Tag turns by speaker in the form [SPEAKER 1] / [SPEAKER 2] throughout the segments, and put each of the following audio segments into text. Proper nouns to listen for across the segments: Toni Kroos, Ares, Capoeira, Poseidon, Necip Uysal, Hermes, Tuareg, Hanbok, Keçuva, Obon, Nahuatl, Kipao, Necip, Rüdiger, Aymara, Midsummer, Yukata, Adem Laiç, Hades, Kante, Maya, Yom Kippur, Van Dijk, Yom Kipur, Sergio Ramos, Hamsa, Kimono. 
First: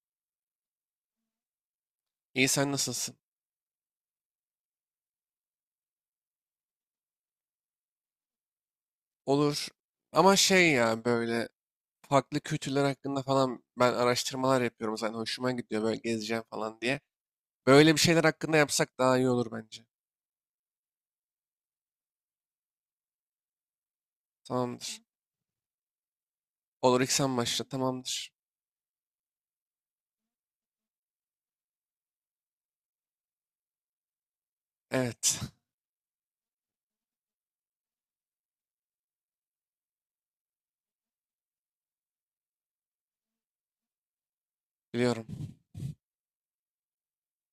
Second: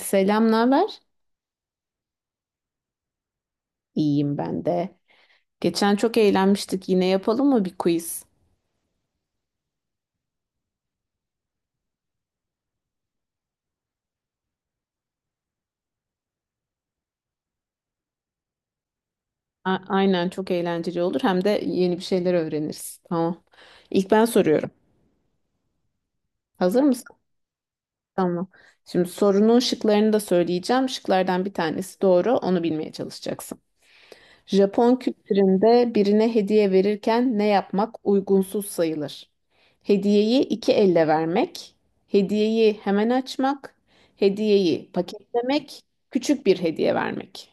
[SPEAKER 1] Selam, ne haber?
[SPEAKER 2] İyi, sen nasılsın?
[SPEAKER 1] İyiyim ben de. Geçen çok eğlenmiştik. Yine yapalım mı bir quiz?
[SPEAKER 2] Olur. Ama şey ya, böyle farklı kültürler hakkında falan ben araştırmalar yapıyorum zaten, hoşuma gidiyor böyle, gezeceğim falan diye. Böyle bir şeyler hakkında yapsak daha iyi olur bence.
[SPEAKER 1] Aynen çok eğlenceli olur. Hem de yeni bir şeyler öğreniriz. Tamam. İlk ben soruyorum.
[SPEAKER 2] Tamamdır.
[SPEAKER 1] Hazır
[SPEAKER 2] Olur, ilk
[SPEAKER 1] mısın?
[SPEAKER 2] sen başla, tamamdır.
[SPEAKER 1] Tamam. Şimdi sorunun şıklarını da söyleyeceğim. Şıklardan bir tanesi doğru. Onu bilmeye çalışacaksın. Japon
[SPEAKER 2] Evet,
[SPEAKER 1] kültüründe birine hediye verirken ne yapmak uygunsuz sayılır? Hediyeyi iki elle vermek, hediyeyi hemen açmak, hediyeyi
[SPEAKER 2] biliyorum.
[SPEAKER 1] paketlemek, küçük bir hediye vermek.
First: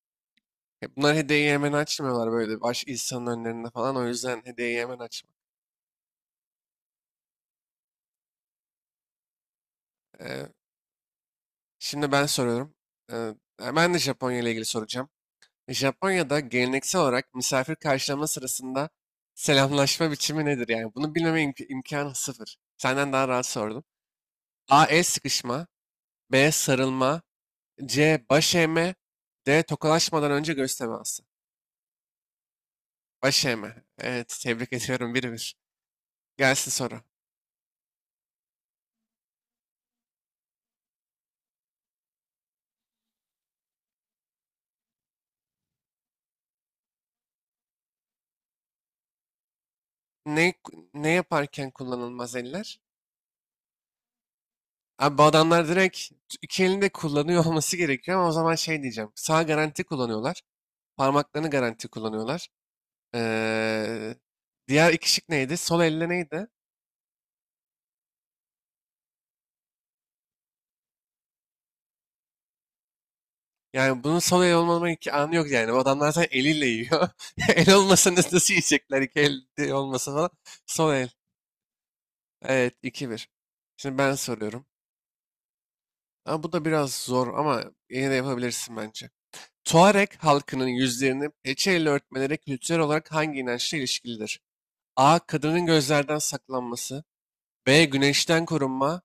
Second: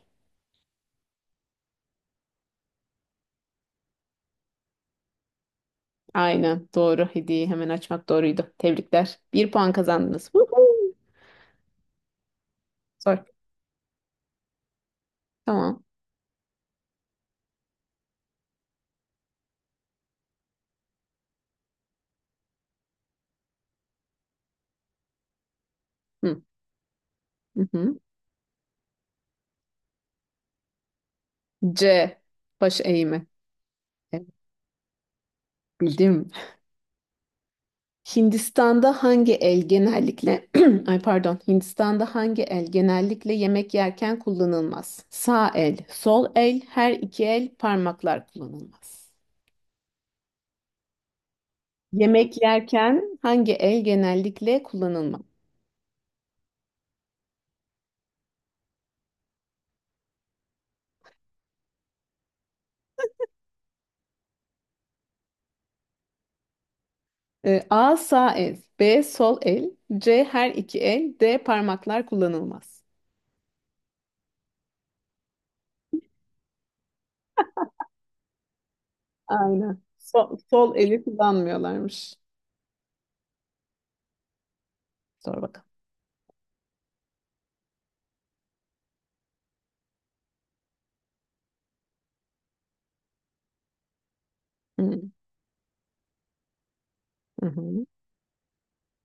[SPEAKER 2] Ya, bunlar hediyeyi hemen açmıyorlar, böyle baş insanın önlerinde falan, o yüzden hediyeyi hemen açma.
[SPEAKER 1] Aynen doğru. Hediyeyi hemen açmak doğruydu. Tebrikler. Bir puan kazandınız.
[SPEAKER 2] Ee,
[SPEAKER 1] Woohoo!
[SPEAKER 2] Şimdi ben soruyorum.
[SPEAKER 1] Sor.
[SPEAKER 2] Ee, Ben de Japonya ile ilgili soracağım.
[SPEAKER 1] Tamam.
[SPEAKER 2] Japonya'da geleneksel olarak misafir karşılama sırasında selamlaşma biçimi nedir? Yani bunu bilmeme imkanı sıfır. Senden daha rahat sordum. A. El sıkışma.
[SPEAKER 1] Hı.
[SPEAKER 2] B. Sarılma.
[SPEAKER 1] Hı hı.
[SPEAKER 2] C. Baş eğme. D. Tokalaşmadan önce göz teması.
[SPEAKER 1] C. Baş eğimi.
[SPEAKER 2] Baş eğme.
[SPEAKER 1] Evet,
[SPEAKER 2] Evet, tebrik ediyorum. 1-1.
[SPEAKER 1] bildim.
[SPEAKER 2] Gelsin soru.
[SPEAKER 1] Hindistan'da hangi el genellikle ay pardon Hindistan'da hangi el genellikle yemek yerken kullanılmaz? Sağ el, sol el, her iki el parmaklar kullanılmaz.
[SPEAKER 2] Ne, ne yaparken kullanılmaz
[SPEAKER 1] Yemek
[SPEAKER 2] eller?
[SPEAKER 1] yerken hangi el genellikle
[SPEAKER 2] Abi,
[SPEAKER 1] kullanılmaz?
[SPEAKER 2] bu adamlar direkt iki elinde kullanıyor olması gerekiyor, ama o zaman şey diyeceğim. Sağ garanti kullanıyorlar. Parmaklarını garanti kullanıyorlar. Eee, Diğer iki şık neydi? Sol elle neydi?
[SPEAKER 1] A sağ el, B sol el, C her iki el, D parmaklar kullanılmaz.
[SPEAKER 2] Yani bunun sol el olmama iki anı yok yani. Bu adamlar zaten eliyle yiyor. El olmasa nasıl yiyecekler? İki elde
[SPEAKER 1] Aynen.
[SPEAKER 2] olmasa falan.
[SPEAKER 1] Sol
[SPEAKER 2] Sol
[SPEAKER 1] eli
[SPEAKER 2] el.
[SPEAKER 1] kullanmıyorlarmış.
[SPEAKER 2] Evet, 2-1. Şimdi ben soruyorum.
[SPEAKER 1] Sor bakalım.
[SPEAKER 2] Ama bu da biraz zor, ama yine de yapabilirsin bence. Tuareg halkının yüzlerini peçeyle örtmeleri kültürel olarak hangi inançla ilişkilidir?
[SPEAKER 1] Hı
[SPEAKER 2] A. Kadının gözlerden saklanması.
[SPEAKER 1] hı. Hı.
[SPEAKER 2] B. Güneşten korunma.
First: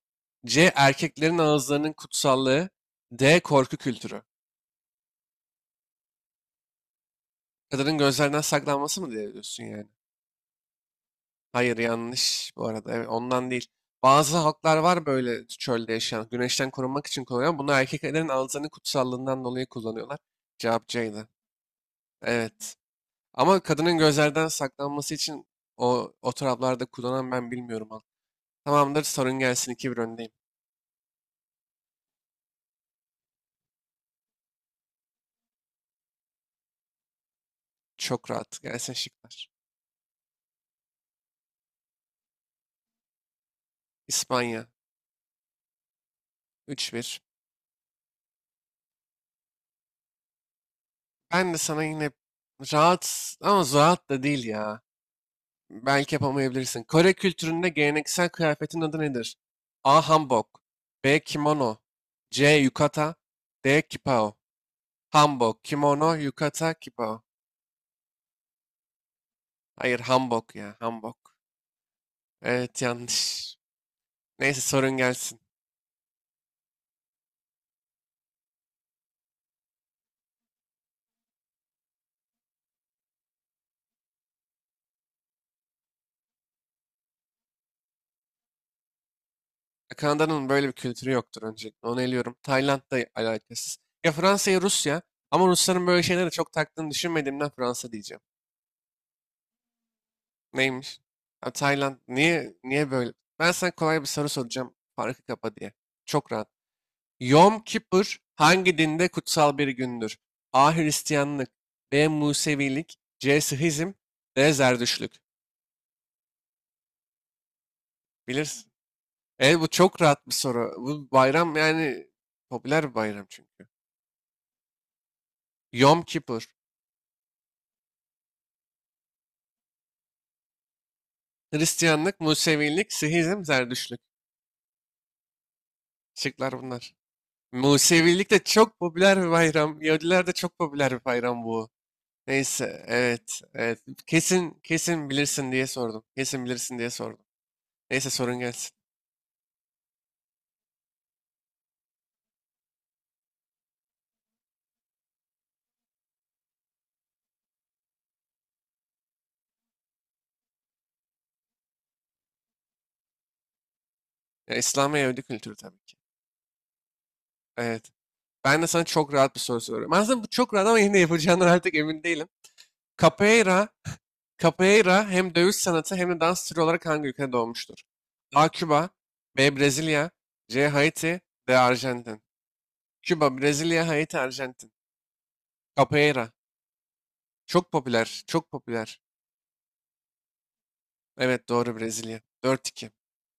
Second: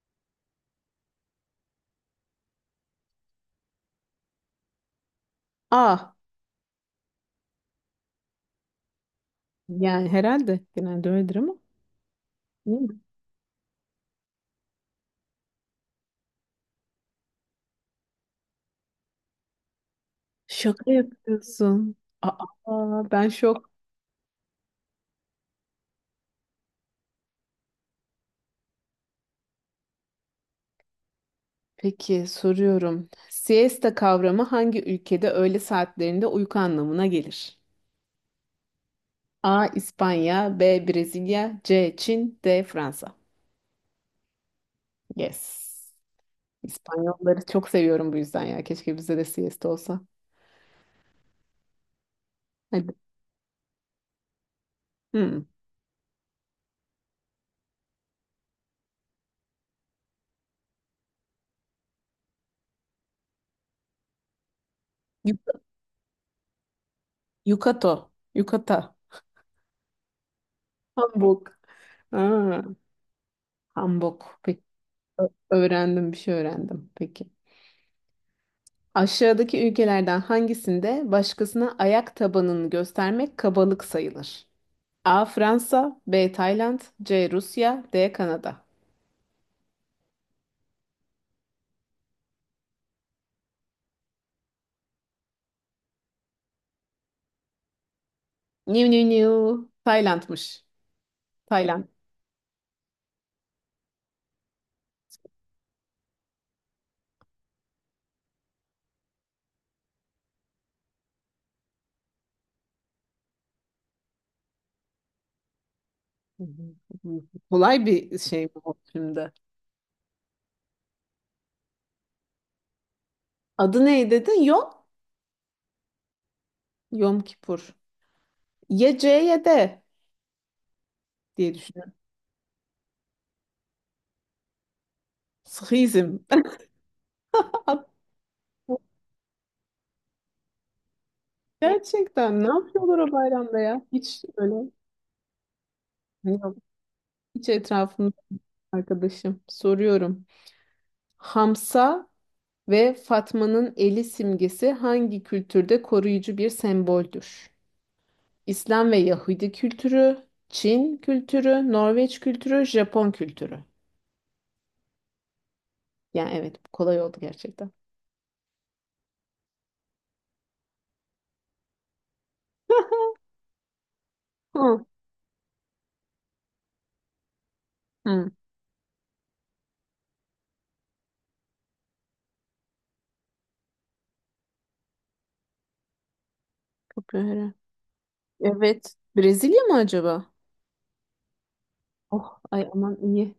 [SPEAKER 2] C. Erkeklerin ağızlarının kutsallığı. D. Korku kültürü.
[SPEAKER 1] A,
[SPEAKER 2] Kadının gözlerinden saklanması mı diye diyorsun yani?
[SPEAKER 1] yani herhalde genelde öyledir ama.
[SPEAKER 2] Hayır, yanlış bu arada. Evet, ondan değil. Bazı halklar var böyle çölde yaşayan. Güneşten korunmak için kullanıyor. Bunu erkeklerin ağızlarının kutsallığından dolayı kullanıyorlar. Cevap
[SPEAKER 1] Şaka
[SPEAKER 2] C'ydi.
[SPEAKER 1] yapıyorsun.
[SPEAKER 2] Evet.
[SPEAKER 1] Aa, ben
[SPEAKER 2] Ama
[SPEAKER 1] şok.
[SPEAKER 2] kadının gözlerden saklanması için o taraflarda kullanan ben bilmiyorum. Halk. Tamamdır, sorun gelsin, 2-1 öndeyim.
[SPEAKER 1] Peki soruyorum. Siesta kavramı hangi ülkede öğle saatlerinde uyku anlamına gelir?
[SPEAKER 2] Çok rahat. Gelsin şıklar.
[SPEAKER 1] A. İspanya, B. Brezilya, C. Çin, D. Fransa.
[SPEAKER 2] İspanya.
[SPEAKER 1] Yes.
[SPEAKER 2] 3-1.
[SPEAKER 1] İspanyolları çok seviyorum bu yüzden ya. Keşke bizde de siesta olsa.
[SPEAKER 2] Ben de sana yine
[SPEAKER 1] Hadi.
[SPEAKER 2] rahat, ama rahat da değil ya.
[SPEAKER 1] Hmm.
[SPEAKER 2] Belki yapamayabilirsin. Kore kültüründe geleneksel kıyafetin adı nedir? A. Hanbok, B. Kimono, C. Yukata, D. Kipao. Hanbok,
[SPEAKER 1] Yuk-
[SPEAKER 2] kimono, yukata, kipao.
[SPEAKER 1] Yukato. Yukata.
[SPEAKER 2] Hayır, hanbok ya, hanbok.
[SPEAKER 1] Hamburg. Aa,
[SPEAKER 2] Evet, yanlış.
[SPEAKER 1] Hamburg.
[SPEAKER 2] Neyse,
[SPEAKER 1] Peki.
[SPEAKER 2] sorun gelsin.
[SPEAKER 1] Öğrendim, bir şey öğrendim. Peki. Aşağıdaki ülkelerden hangisinde başkasına ayak tabanını göstermek kabalık sayılır? A. Fransa, B. Tayland, C. Rusya, D. Kanada.
[SPEAKER 2] Kanada'nın böyle bir kültürü yoktur öncelikle. Onu eliyorum. Tayland'da alakasız. Ya Fransa ya Rusya. Ama Rusların böyle şeylere çok taktığını düşünmediğimden Fransa diyeceğim.
[SPEAKER 1] New new new. Tayland'mış.
[SPEAKER 2] Neymiş? Ha,
[SPEAKER 1] Tayland.
[SPEAKER 2] Tayland, niye böyle? Ben sana kolay bir soru soracağım. Farkı kapa diye. Çok rahat. Yom Kippur hangi dinde kutsal bir gündür? A. Hristiyanlık, B. Musevilik, C. Sihizm, D. Zerdüştlük.
[SPEAKER 1] Hı hı. Kolay bir şey mi
[SPEAKER 2] Bilirsin.
[SPEAKER 1] bu şimdi?
[SPEAKER 2] E, bu çok rahat bir soru. Bu bayram, yani popüler bir bayram çünkü.
[SPEAKER 1] Adı ne dedin? Yom?
[SPEAKER 2] Yom Kippur.
[SPEAKER 1] Yom Kipur. Ya C ya D diye düşünüyorum.
[SPEAKER 2] Hristiyanlık, Musevilik, Sihizm, Zerdüştlük.
[SPEAKER 1] Sıhizm.
[SPEAKER 2] Şıklar bunlar. Musevilik de çok popüler bir bayram. Yahudiler de çok popüler bir bayram bu.
[SPEAKER 1] Gerçekten ne
[SPEAKER 2] Neyse,
[SPEAKER 1] yapıyorlar o
[SPEAKER 2] evet,
[SPEAKER 1] bayramda
[SPEAKER 2] evet.
[SPEAKER 1] ya? Hiç öyle.
[SPEAKER 2] Kesin, kesin bilirsin diye sordum. Kesin
[SPEAKER 1] Yok.
[SPEAKER 2] bilirsin diye sordum.
[SPEAKER 1] Hiç
[SPEAKER 2] Neyse,
[SPEAKER 1] etrafımda
[SPEAKER 2] sorun gelsin.
[SPEAKER 1] arkadaşım. Soruyorum. Hamsa ve Fatma'nın eli simgesi hangi kültürde koruyucu bir semboldür? İslam ve Yahudi kültürü, Çin kültürü, Norveç kültürü, Japon kültürü.
[SPEAKER 2] Ya, İslam ve Yahudi kültürü tabii ki.
[SPEAKER 1] Yani evet, bu kolay oldu gerçekten.
[SPEAKER 2] Evet. Ben de sana çok rahat bir soru soruyorum. Aslında bu çok rahat, ama yine de yapacağından artık emin değilim. Capoeira,
[SPEAKER 1] Hı.
[SPEAKER 2] Capoeira hem dövüş sanatı hem de dans türü olarak hangi ülkede doğmuştur?
[SPEAKER 1] Hı.
[SPEAKER 2] A. Küba, B. Brezilya, C. Haiti, D. Arjantin. Küba, Brezilya, Haiti, Arjantin. Capoeira.
[SPEAKER 1] Çok öyle.
[SPEAKER 2] Çok popüler, çok
[SPEAKER 1] Evet.
[SPEAKER 2] popüler.
[SPEAKER 1] Brezilya mı acaba?
[SPEAKER 2] Evet, doğru. Brezilya.
[SPEAKER 1] Oh ay
[SPEAKER 2] 4-2.
[SPEAKER 1] aman iyi.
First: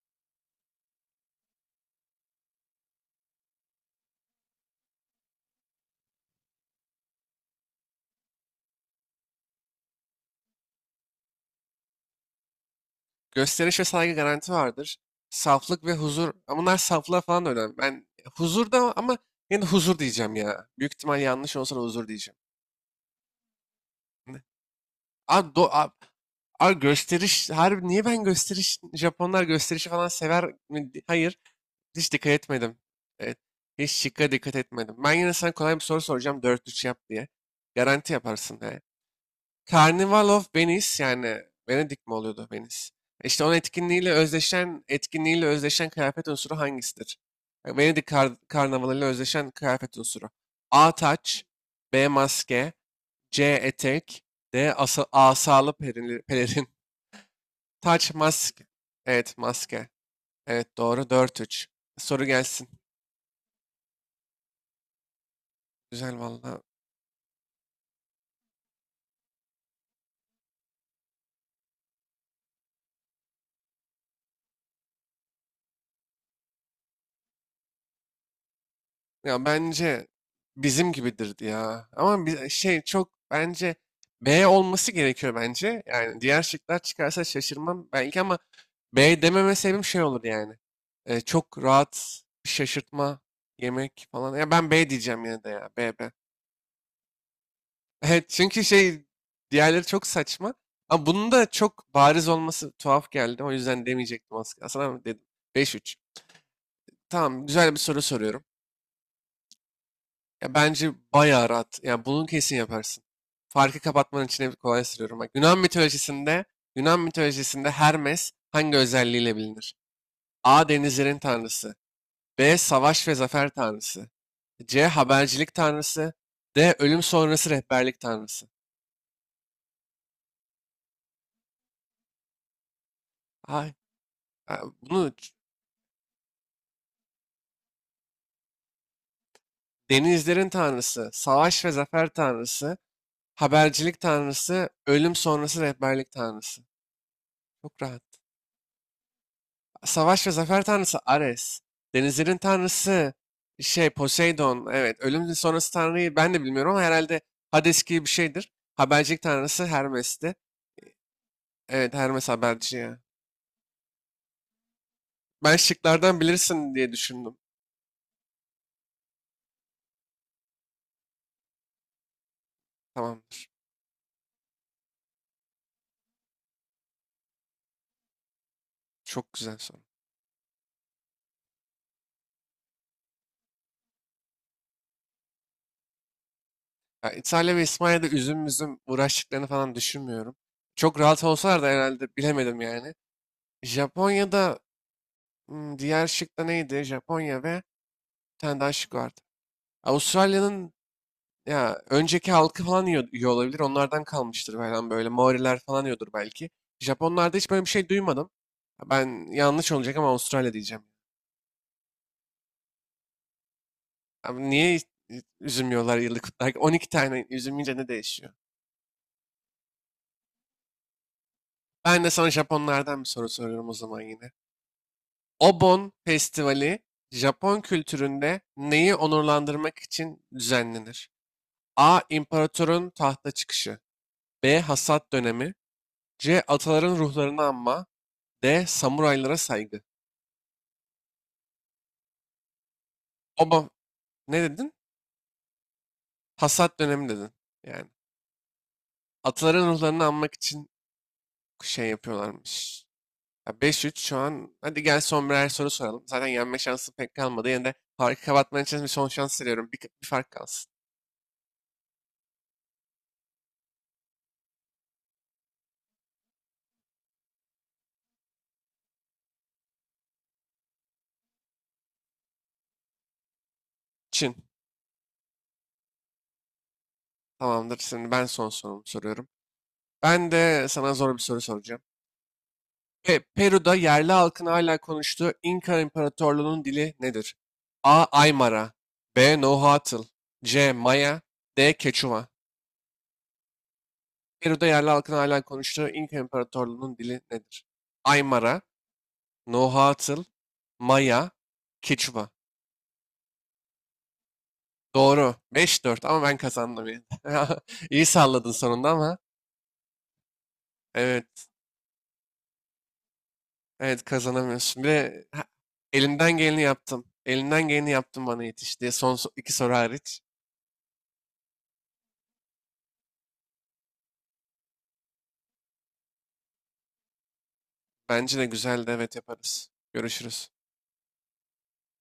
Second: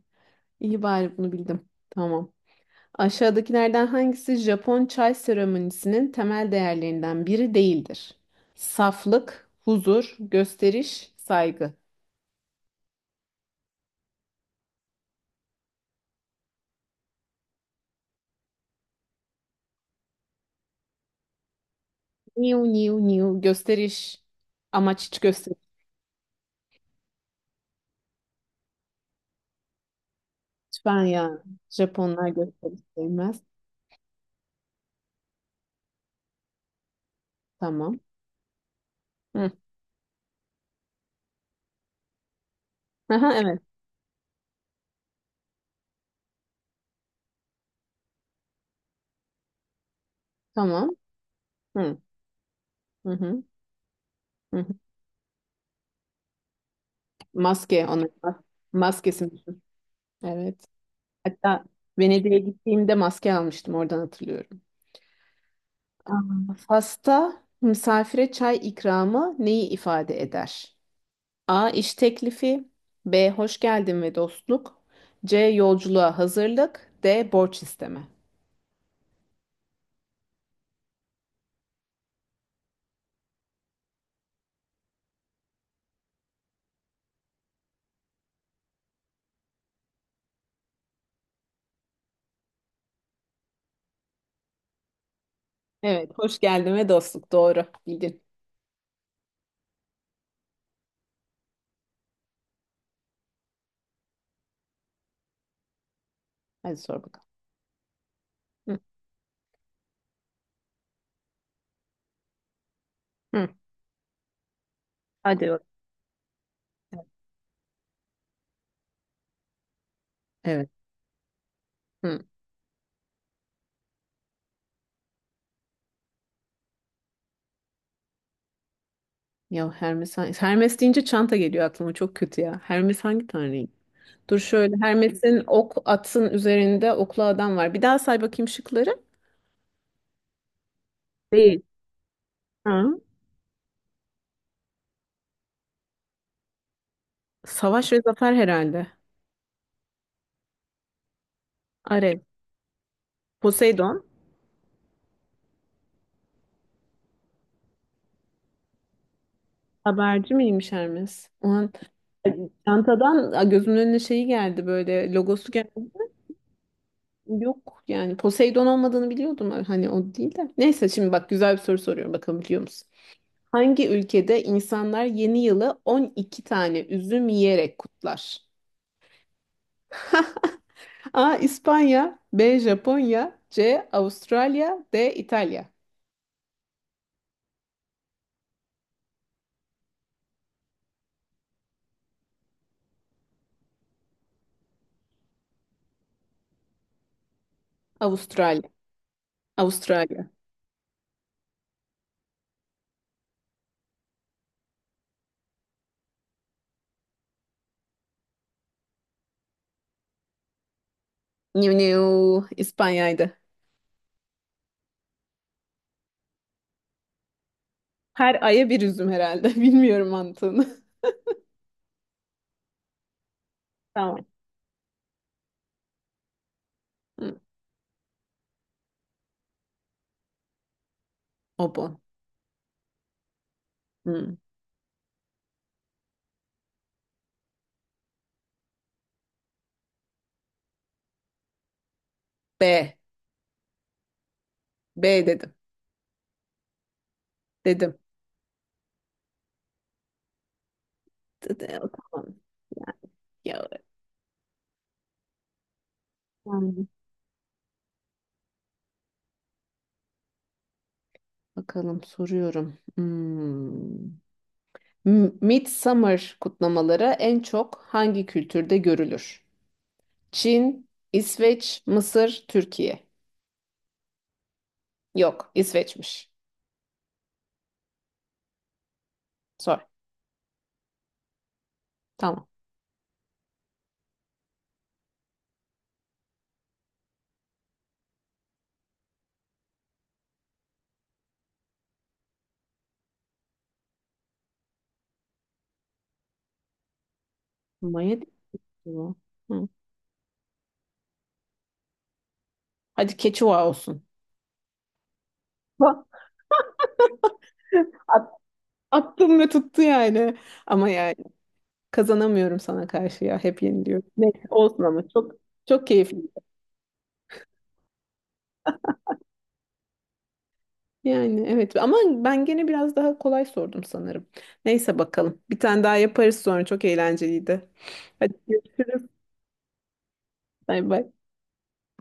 [SPEAKER 1] İyi bari bunu bildim. Tamam. Aşağıdakilerden hangisi Japon çay seremonisinin temel değerlerinden biri değildir? Saflık, huzur, gösteriş, saygı.
[SPEAKER 2] Gösteriş ve saygı garanti vardır. Saflık ve huzur. Ama bunlar, saflığa falan da önemli. Ben huzur da, ama yine de huzur diyeceğim ya. Büyük ihtimal yanlış olsa da huzur diyeceğim.
[SPEAKER 1] Niu niu niu gösteriş.
[SPEAKER 2] Ne?
[SPEAKER 1] Amaç hiç
[SPEAKER 2] Abi,
[SPEAKER 1] gösteriş.
[SPEAKER 2] do, abi, abi gösteriş. Harbi, niye ben gösteriş? Japonlar gösterişi falan sever mi?
[SPEAKER 1] Ben
[SPEAKER 2] Hayır.
[SPEAKER 1] ya.
[SPEAKER 2] Hiç
[SPEAKER 1] Japonlar
[SPEAKER 2] dikkat etmedim.
[SPEAKER 1] gösteriş
[SPEAKER 2] Evet.
[SPEAKER 1] sevmez.
[SPEAKER 2] Hiç şıkka dikkat etmedim. Ben yine sana kolay bir soru soracağım. 4-3 yap diye.
[SPEAKER 1] Tamam.
[SPEAKER 2] Garanti yaparsın. Yani.
[SPEAKER 1] Hı.
[SPEAKER 2] Carnival of Venice, yani Venedik mi oluyordu Venice?
[SPEAKER 1] Aha,
[SPEAKER 2] İşte onun
[SPEAKER 1] evet.
[SPEAKER 2] etkinliğiyle özdeşen kıyafet unsuru hangisidir? Venedik karnavalıyla özdeşen kıyafet unsuru.
[SPEAKER 1] Tamam.
[SPEAKER 2] A taç,
[SPEAKER 1] Hı.
[SPEAKER 2] B maske,
[SPEAKER 1] Hı hı.
[SPEAKER 2] C etek,
[SPEAKER 1] Hı hı.
[SPEAKER 2] D asalı pelerin.
[SPEAKER 1] Maske onun
[SPEAKER 2] Taç,
[SPEAKER 1] mas-
[SPEAKER 2] maske.
[SPEAKER 1] maskesi.
[SPEAKER 2] Evet,
[SPEAKER 1] Meşhur.
[SPEAKER 2] maske.
[SPEAKER 1] Evet.
[SPEAKER 2] Evet, doğru, dört
[SPEAKER 1] Hatta
[SPEAKER 2] üç. Soru
[SPEAKER 1] Venedik'e
[SPEAKER 2] gelsin.
[SPEAKER 1] gittiğimde maske almıştım. Oradan hatırlıyorum.
[SPEAKER 2] Güzel
[SPEAKER 1] Aa,
[SPEAKER 2] valla.
[SPEAKER 1] Fas'ta misafire çay ikramı neyi ifade eder? A. İş teklifi. B. Hoş geldin ve dostluk. C. Yolculuğa hazırlık. D. Borç isteme.
[SPEAKER 2] Ya, bence bizim gibidir ya. Ama bir şey, çok bence B olması gerekiyor bence. Yani diğer şıklar çıkarsa şaşırmam belki, ama B dememe sebebim şey olur yani. Çok rahat bir şaşırtma yemek falan. Ya, ben B diyeceğim yine de ya. B,
[SPEAKER 1] Evet,
[SPEAKER 2] B.
[SPEAKER 1] hoş geldin ve dostluk. Doğru. Bildin.
[SPEAKER 2] Evet, çünkü şey, diğerleri çok saçma. Ama bunun da çok bariz olması tuhaf geldi. O yüzden demeyecektim aslında. Aslında dedim. 5-3.
[SPEAKER 1] Hadi sor bakalım.
[SPEAKER 2] Tamam, güzel bir soru soruyorum.
[SPEAKER 1] Hı.
[SPEAKER 2] Ya, bence bayağı rahat. Yani bunu kesin yaparsın.
[SPEAKER 1] Hı.
[SPEAKER 2] Farkı kapatmanın içine kolay sürüyorum. Bak,
[SPEAKER 1] Hadi.
[SPEAKER 2] Yunan mitolojisinde Yunan
[SPEAKER 1] Bakalım.
[SPEAKER 2] mitolojisinde Hermes hangi özelliğiyle bilinir?
[SPEAKER 1] Evet.
[SPEAKER 2] A. Denizlerin tanrısı.
[SPEAKER 1] Hı.
[SPEAKER 2] B. Savaş ve zafer tanrısı. C. Habercilik tanrısı. D. Ölüm sonrası rehberlik tanrısı.
[SPEAKER 1] Ya Hermes, Hermes deyince çanta geliyor aklıma, çok kötü ya. Hermes hangi tanrıyım?
[SPEAKER 2] Ay,
[SPEAKER 1] Dur,
[SPEAKER 2] a-
[SPEAKER 1] şöyle
[SPEAKER 2] bunu ç-
[SPEAKER 1] Hermes'in ok atın üzerinde oklu adam var. Bir daha say bakayım şıkları.
[SPEAKER 2] denizlerin tanrısı,
[SPEAKER 1] Değil.
[SPEAKER 2] savaş ve zafer
[SPEAKER 1] Ha.
[SPEAKER 2] tanrısı, habercilik tanrısı, ölüm sonrası rehberlik tanrısı. Çok
[SPEAKER 1] Savaş ve
[SPEAKER 2] rahat.
[SPEAKER 1] zafer herhalde.
[SPEAKER 2] Savaş ve zafer tanrısı Ares.
[SPEAKER 1] Ares.
[SPEAKER 2] Denizlerin tanrısı şey
[SPEAKER 1] Poseidon.
[SPEAKER 2] Poseidon. Evet, ölüm sonrası tanrıyı ben de bilmiyorum, ama herhalde Hades gibi bir şeydir. Habercilik tanrısı
[SPEAKER 1] Haberci
[SPEAKER 2] Hermes'ti.
[SPEAKER 1] miymiş Hermes? O an
[SPEAKER 2] Evet, Hermes haberci ya.
[SPEAKER 1] çantadan gözümün önüne şeyi geldi, böyle logosu
[SPEAKER 2] Ben
[SPEAKER 1] geldi.
[SPEAKER 2] şıklardan bilirsin diye düşündüm.
[SPEAKER 1] Yok yani, Poseidon olmadığını biliyordum, hani o değil de. Neyse, şimdi bak, güzel bir soru soruyorum, bakalım biliyor musun?
[SPEAKER 2] Tamam,
[SPEAKER 1] Hangi ülkede insanlar yeni yılı 12 tane üzüm yiyerek kutlar?
[SPEAKER 2] çok güzel soru.
[SPEAKER 1] A. İspanya. B. Japonya. C. Avustralya. D. İtalya.
[SPEAKER 2] Ya, İtalya ve İspanya'da üzüm üzüm uğraştıklarını falan düşünmüyorum. Çok rahat olsalar da, herhalde bilemedim yani. Japonya'da, diğer şık da neydi? Japonya ve bir tane
[SPEAKER 1] Avustralya
[SPEAKER 2] daha şık vardı.
[SPEAKER 1] Avustralya.
[SPEAKER 2] Avustralya'nın ya önceki halkı falan, yiyor, yiyor olabilir. Onlardan kalmıştır falan böyle. Maoriler falan yiyordur belki. Japonlarda hiç böyle bir şey duymadım. Ben yanlış olacak, ama Avustralya diyeceğim.
[SPEAKER 1] Avralya, İspanya'ydı.
[SPEAKER 2] Abi, niye üzüm yiyorlar yıllık olarak? 12 tane üzüm yiyince ne değişiyor?
[SPEAKER 1] Her aya bir üzüm herhalde. Bilmiyorum mantığını.
[SPEAKER 2] Ben de sana Japonlardan bir soru soruyorum o zaman
[SPEAKER 1] Tamam.
[SPEAKER 2] yine. Obon Festivali
[SPEAKER 1] Hı.
[SPEAKER 2] Japon kültüründe neyi onurlandırmak için düzenlenir?
[SPEAKER 1] O bu.
[SPEAKER 2] A. İmparatorun tahta çıkışı.
[SPEAKER 1] Hı.
[SPEAKER 2] B. Hasat dönemi. C. Ataların ruhlarını anma. D. Samuraylara saygı.
[SPEAKER 1] B.
[SPEAKER 2] Oba Ne dedin?
[SPEAKER 1] B dedim.
[SPEAKER 2] Hasat dönemi dedin. Yani
[SPEAKER 1] Dedim.
[SPEAKER 2] ataların ruhlarını anmak için
[SPEAKER 1] D- d-
[SPEAKER 2] şey
[SPEAKER 1] Tamam.
[SPEAKER 2] yapıyorlarmış.
[SPEAKER 1] Ya,
[SPEAKER 2] Ya,
[SPEAKER 1] ya-
[SPEAKER 2] 5-3 şu an. Hadi gel, son birer soru soralım. Zaten yenme
[SPEAKER 1] Tamam.
[SPEAKER 2] şansı pek kalmadı. Yine de farkı kapatman için bir son şans veriyorum. Bir, bir fark kalsın.
[SPEAKER 1] Bakalım, soruyorum. Hmm. Midsummer kutlamaları en çok hangi kültürde görülür? Çin, İsveç, Mısır, Türkiye.
[SPEAKER 2] Çin.
[SPEAKER 1] Yok, İsveç'miş.
[SPEAKER 2] Tamamdır. Şimdi ben son sorumu soruyorum.
[SPEAKER 1] Sor.
[SPEAKER 2] Ben de sana zor bir soru soracağım.
[SPEAKER 1] Tamam.
[SPEAKER 2] Peru'da yerli halkın hala konuştuğu İnka İmparatorluğu'nun dili nedir? A. Aymara, B. Nahuatl, C. Maya, D. Keçuva. Peru'da yerli halkın hala konuştuğu İnka İmparatorluğu'nun dili nedir?
[SPEAKER 1] Maya değil mi
[SPEAKER 2] Aymara,
[SPEAKER 1] bu? Hı.
[SPEAKER 2] Nahuatl, Maya, Keçuva.
[SPEAKER 1] Hadi Keçuva olsun.
[SPEAKER 2] Doğru. Beş
[SPEAKER 1] Bak,
[SPEAKER 2] dört ama ben kazandım yine. İyi salladın sonunda ama.
[SPEAKER 1] attım ve tuttu yani. Ama yani
[SPEAKER 2] Evet.
[SPEAKER 1] kazanamıyorum sana karşı ya. Hep
[SPEAKER 2] Evet,
[SPEAKER 1] yeniliyorum. Neyse olsun,
[SPEAKER 2] kazanamıyorsun. Bir
[SPEAKER 1] ama
[SPEAKER 2] de
[SPEAKER 1] çok
[SPEAKER 2] ha,
[SPEAKER 1] çok keyifli.
[SPEAKER 2] elimden geleni yaptım. Elimden geleni yaptım bana yetiş diye, son iki soru hariç.
[SPEAKER 1] Yani evet, ama ben gene biraz daha kolay sordum sanırım. Neyse bakalım. Bir tane daha yaparız sonra. Çok eğlenceliydi. Hadi
[SPEAKER 2] Bence de güzeldi.
[SPEAKER 1] görüşürüz.
[SPEAKER 2] Evet, yaparız. Görüşürüz.
[SPEAKER 1] Bay bay.